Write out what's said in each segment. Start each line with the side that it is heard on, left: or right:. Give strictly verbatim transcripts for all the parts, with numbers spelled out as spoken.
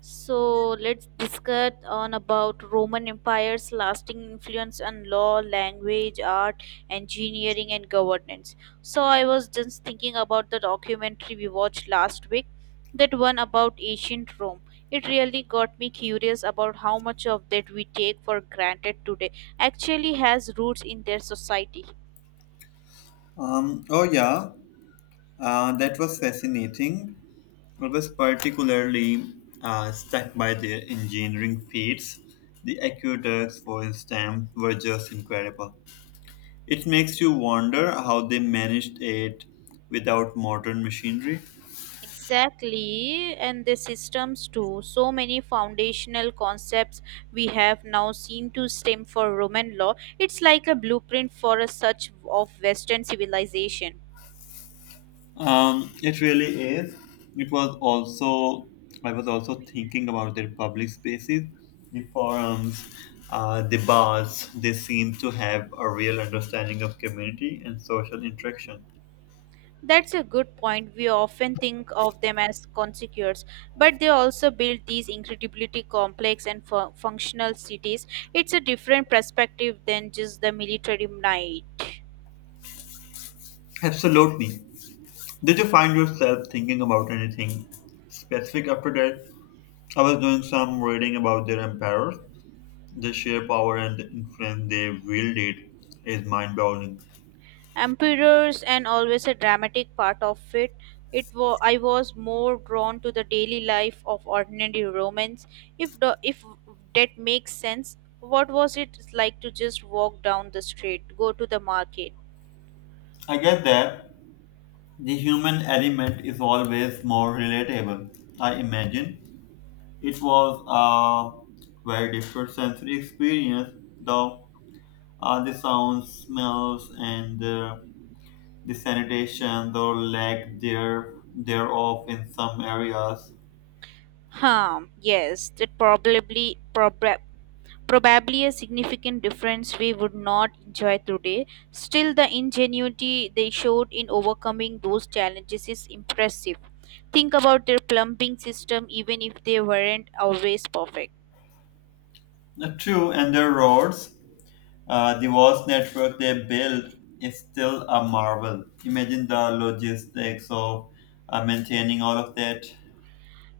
right: So let's discuss on about Roman Empire's lasting influence on law, language, art, engineering, and governance. So I was just thinking about the documentary we watched last week, that one about ancient Rome. It really got me curious about how much of that we take for granted today actually has roots in their society.
left: Um, oh yeah, uh, that was fascinating. I was particularly uh, struck by their engineering feats. The aqueducts, for instance, were just incredible. It makes you wonder how they managed it without modern machinery.
right: Exactly, and the systems too. So many foundational concepts we have now seen to stem from Roman law. It's like a blueprint for a such of Western civilization.
left: Um, it really is. It was also, I was also thinking about their public spaces, the forums, uh, the bars. They seem to have a real understanding of community and social interaction.
right: That's a good point. We often think of them as conspicuous, but they also built these incredibly complex and fu- functional cities. It's a different perspective than just the military might.
left: Absolutely. Did you find yourself thinking about anything specific after that? I was doing some reading about their emperors. The sheer power and the influence they wielded is mind-boggling.
right: Emperors and always a dramatic part of it. It wa- i was more drawn to the daily life of ordinary Romans, if the if that makes sense. What was it like to just walk down the street, go to the market?
left: I get that. The human element is always more relatable. I imagine it was a very different sensory experience, though, uh, the sounds, smells, and uh, the sanitation, though lack there thereof in some areas.
right: Huh, yes, that probably proba- probably a significant difference we would not enjoy today. Still, the ingenuity they showed in overcoming those challenges is impressive. Think about their plumbing system, even if they weren't always perfect.
left: Uh, True, and the roads, uh, the vast network they built is still a marvel. Imagine the logistics of uh, maintaining all of that.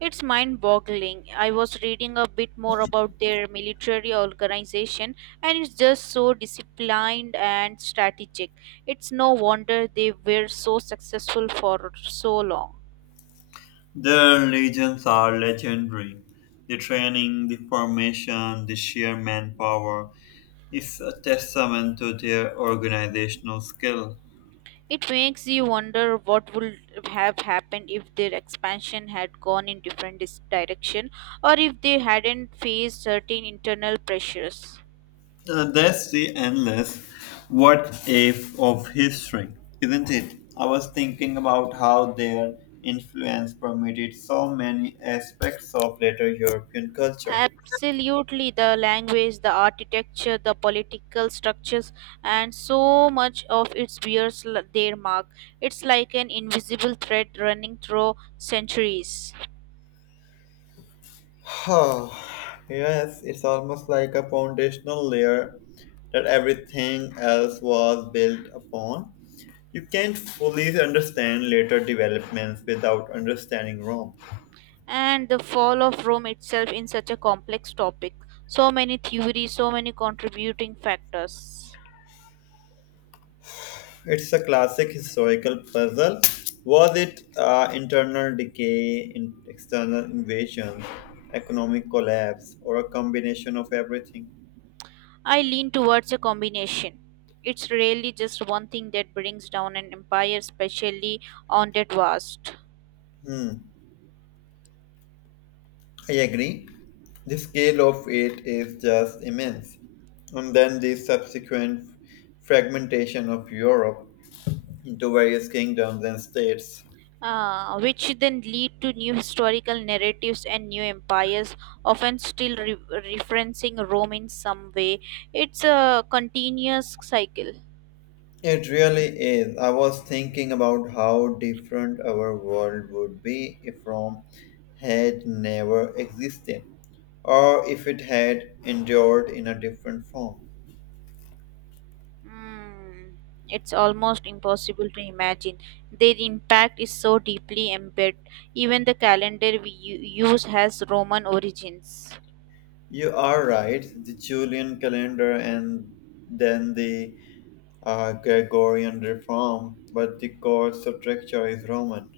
right: It's mind boggling. I was reading a bit more about their military organization, and it's just so disciplined and strategic. It's no wonder they were so successful for so long.
left: Their legions are legendary. The training, the formation, the sheer manpower is a testament to their organizational skill.
right: It makes you wonder what would have happened if their expansion had gone in different dis- direction, or if they hadn't faced certain internal pressures.
left: Uh, that's the endless what if of history, isn't it? I was thinking about how their influence permeated so many aspects of later European culture.
right: Absolutely, the language, the architecture, the political structures, and so much of it bears l- their mark. It's like an invisible thread running through centuries.
left: Oh yes, it's almost like a foundational layer that everything else was built upon. You can't fully understand later developments without understanding Rome.
right: And the fall of Rome itself in such a complex topic. So many theories, so many contributing factors.
left: It's a classic historical puzzle. Was it uh, internal decay, in external invasion, economic collapse, or a combination of everything?
right: I lean towards a combination. It's really just one thing that brings down an empire, especially on that vast,
left: Hmm. I agree. The scale of it is just immense. And then the subsequent fragmentation of Europe into various kingdoms and states.
right: uh, which then lead to new historical narratives and new empires, often still re- referencing Rome in some way. It's a continuous cycle.
left: It really is. I was thinking about how different our world would be if Rome had never existed, or if it had endured in a different form.
right: Mm, it's almost impossible to imagine. Their impact is so deeply embedded. Even the calendar we u- use has Roman origins.
left: You are right, the Julian calendar and then the uh, Gregorian reform, but the core structure is Roman.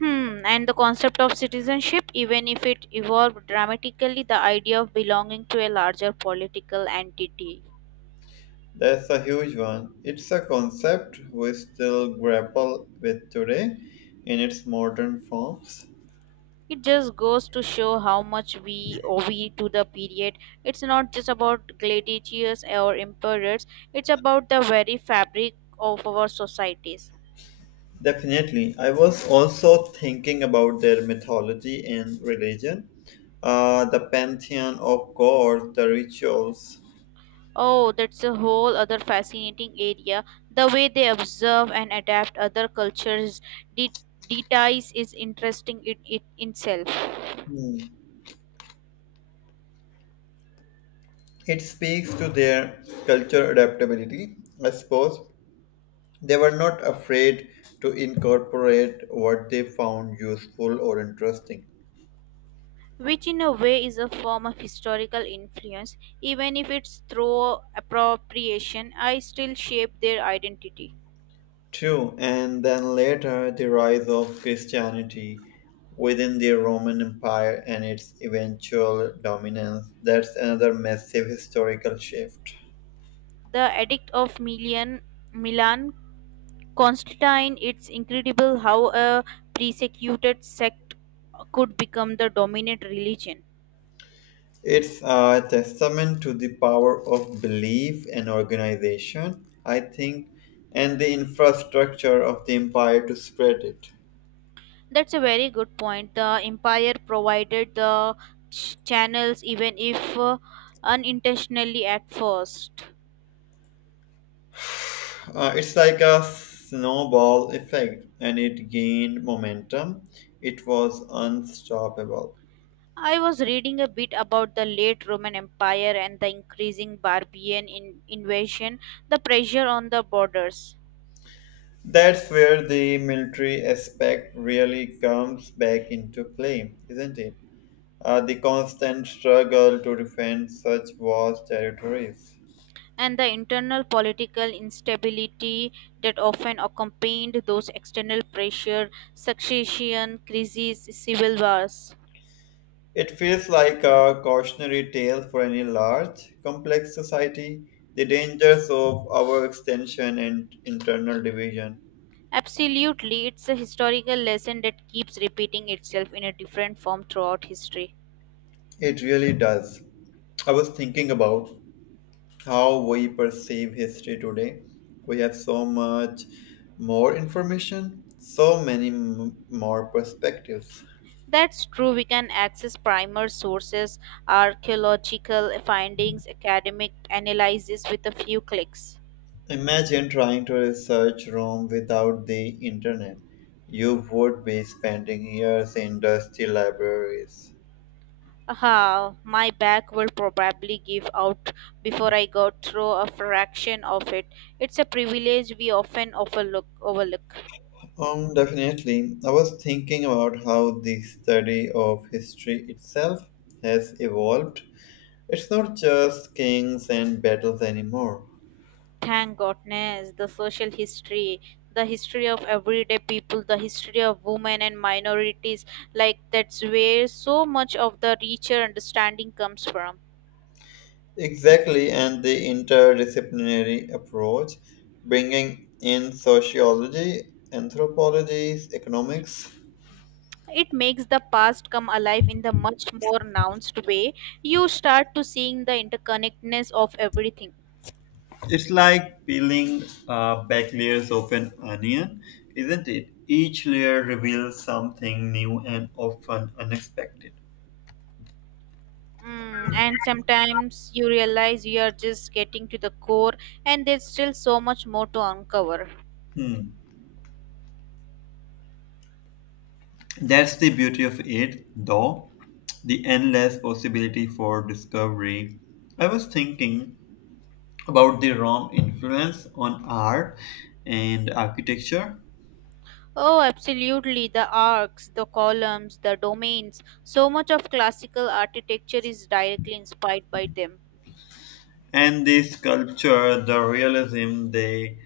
right: Hmm, and the concept of citizenship, even if it evolved dramatically, the idea of belonging to a larger political entity.
left: That's a huge one. It's a concept we still grapple with today in its modern forms.
right: It just goes to show how much we owe we to the period. It's not just about gladiators or emperors, it's about the very fabric of our societies.
left: Definitely. I was also thinking about their mythology and religion, uh, the pantheon of gods, the rituals.
right: Oh, that's a whole other fascinating area. The way they observe and adapt other cultures' de- details is interesting in it itself.
left: Hmm. It speaks to their culture adaptability, I suppose. They were not afraid to incorporate what they found useful or interesting.
right: Which in a way is a form of historical influence. Even if it's through appropriation, I still shape their identity.
left: True, and then later the rise of Christianity within the Roman Empire and its eventual dominance. That's another massive historical shift.
right: The Edict of Milan, Milan, Constantine. It's incredible how a persecuted sect could become the dominant religion.
left: It's a testament to the power of belief and organization, I think, and the infrastructure of the empire to spread it.
right: That's a very good point. The empire provided the ch- channels, even if uh, unintentionally at first.
left: Uh, it's like a snowball effect, and it gained momentum. It was unstoppable.
right: I was reading a bit about the late Roman Empire and the increasing barbarian in- invasion, the pressure on the borders,
left: That's where the military aspect really comes back into play, isn't it? Uh, the constant struggle to defend such vast territories.
right: and the internal political instability that often accompanied those external pressure, succession, crises, civil wars.
left: It feels like a cautionary tale for any large, complex society, the dangers of our extension and internal division.
right: Absolutely, it's a historical lesson that keeps repeating itself in a different form throughout history.
left: It really does. I was thinking about how we perceive history today. We have so much more information, so many m- more perspectives.
right: That's true. We can access primary sources, archaeological findings, academic analysis with a few clicks.
left: Imagine trying to research Rome without the internet. You would be spending years in dusty libraries.
right: Ah, my back will probably give out before I got through a fraction of it. It's a privilege we often overlook. overlook.
left: Um, definitely. I was thinking about how the study of history itself has evolved. It's not just kings and battles anymore.
right: Thank goodness, the social history, the history of everyday people, the history of women and minorities, like that's where so much of the richer understanding comes from.
left: Exactly, and the interdisciplinary approach, bringing in sociology, anthropology, economics.
right: It makes the past come alive in the much more nuanced way. You start to seeing the interconnectedness of everything.
left: It's like peeling uh, back layers of an onion, isn't it? Each layer reveals something new and often unexpected.
right: Mm, and sometimes you realize you are just getting to the core, and there's still so much more to uncover.
left: Hmm. That's the beauty of it, though, the endless possibility for discovery. I was thinking about the Rome influence on art and architecture.
right: Oh absolutely, the arcs, the columns, the domains, so much of classical architecture is directly inspired by them.
left: And the sculpture, the realism they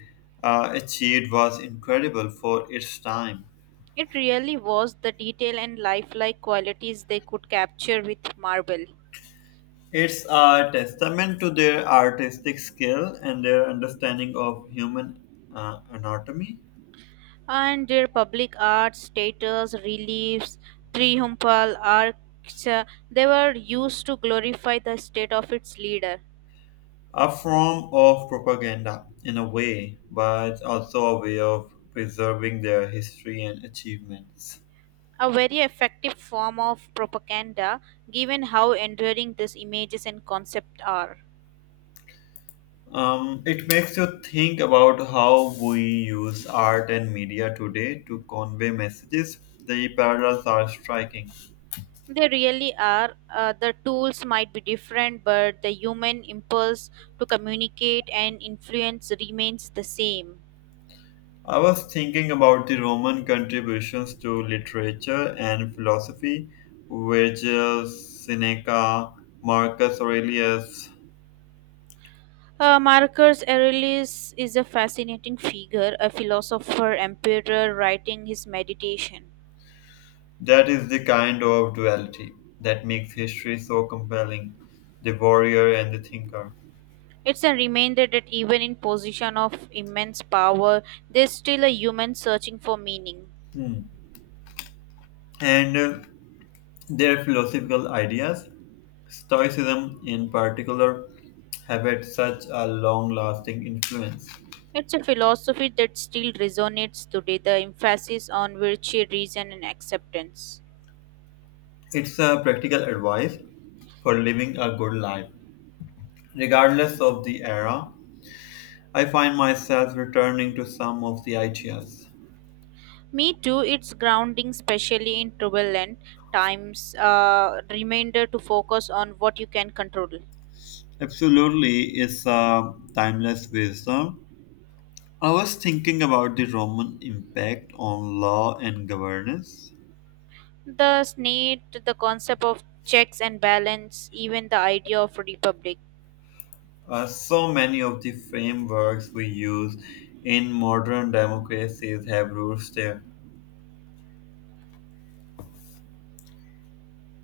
left: uh, achieved was incredible for its time.
right: It really was, the detail and lifelike qualities they could capture with marble.
left: It's a testament to their artistic skill and their understanding of human uh, anatomy,
right: And their public art status, reliefs, triumphal arcs, uh, they were used to glorify the state of its leader.
left: a form of propaganda in a way, but also a way of preserving their history and achievements.
right: A very effective form of propaganda, given how enduring these images and concepts are.
left: Um, it makes you think about how we use art and media today to convey messages. The parallels are striking.
right: They really are. Uh, the tools might be different, but the human impulse to communicate and influence remains the same.
left: I was thinking about the Roman contributions to literature and philosophy, Virgil, Seneca, Marcus Aurelius.
right: Uh, Marcus Aurelius is a fascinating figure, a philosopher, emperor writing his meditation.
left: That is the kind of duality that makes history so compelling, the warrior and the thinker.
right: It's a reminder that even in position of immense power, there's still a human searching for meaning.
left: Hmm. And uh, their philosophical ideas, Stoicism, in particular, have had such a long lasting influence.
right: It's a philosophy that still resonates today, the emphasis on virtue, reason, and acceptance.
left: It's a practical advice for living a good life. Regardless of the era, I find myself returning to some of the ideas.
right: Me too, it's grounding, especially in turbulent times, uh, reminder to focus on what you can control.
left: Absolutely, it's a timeless wisdom. I was thinking about the Roman impact on law and governance.
right: The need, the concept of checks and balance, even the idea of republic.
left: Uh, so many of the frameworks we use in modern democracies have roots there.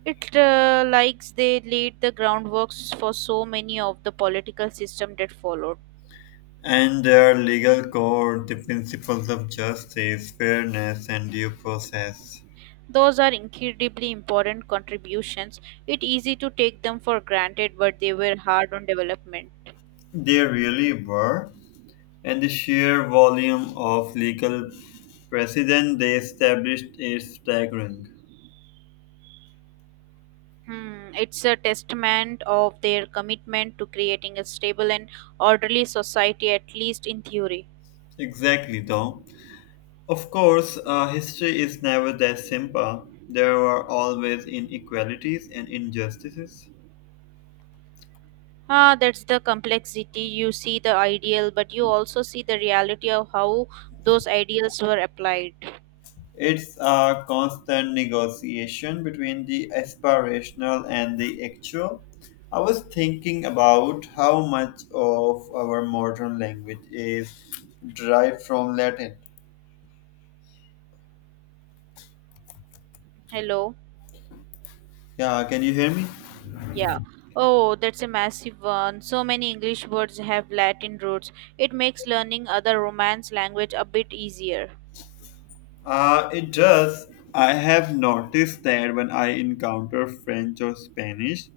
right: It uh, likes they laid the groundworks for so many of the political system that followed.
left: And their legal code, the principles of justice, fairness, and due process.
right: Those are incredibly important contributions. It's easy to take them for granted, but they were hard on development.
left: They really were. And the sheer volume of legal precedent they established is staggering.
right: Hmm, it's a testament of their commitment to creating a stable and orderly society, at least in theory.
left: Exactly, though. Of course, uh, history is never that simple. There were always inequalities and injustices.
right: Ah, that's the complexity. You see the ideal, but you also see the reality of how those ideals were applied.
left: It's a constant negotiation between the aspirational and the actual. I was thinking about how much of our modern language is derived from Latin.
right: Hello?
left: Yeah, can you hear me?
right: Yeah. Oh, that's a massive one. So many English words have Latin roots. It makes learning other Romance language a bit easier.
left: Uh, it does. I have noticed that when I encounter French or Spanish,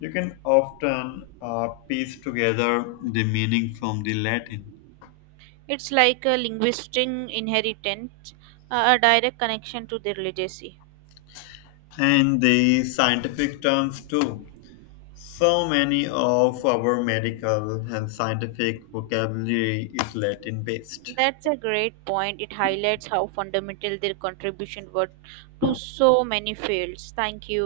left: you can often uh, piece together the meaning from the Latin,
right: It's like a linguistic inheritance, a a direct connection to their legacy.
left: and the scientific terms too. So many of our medical and scientific vocabulary is Latin based.
right: That's a great point. It highlights how fundamental their contribution were to so many fields. Thank you.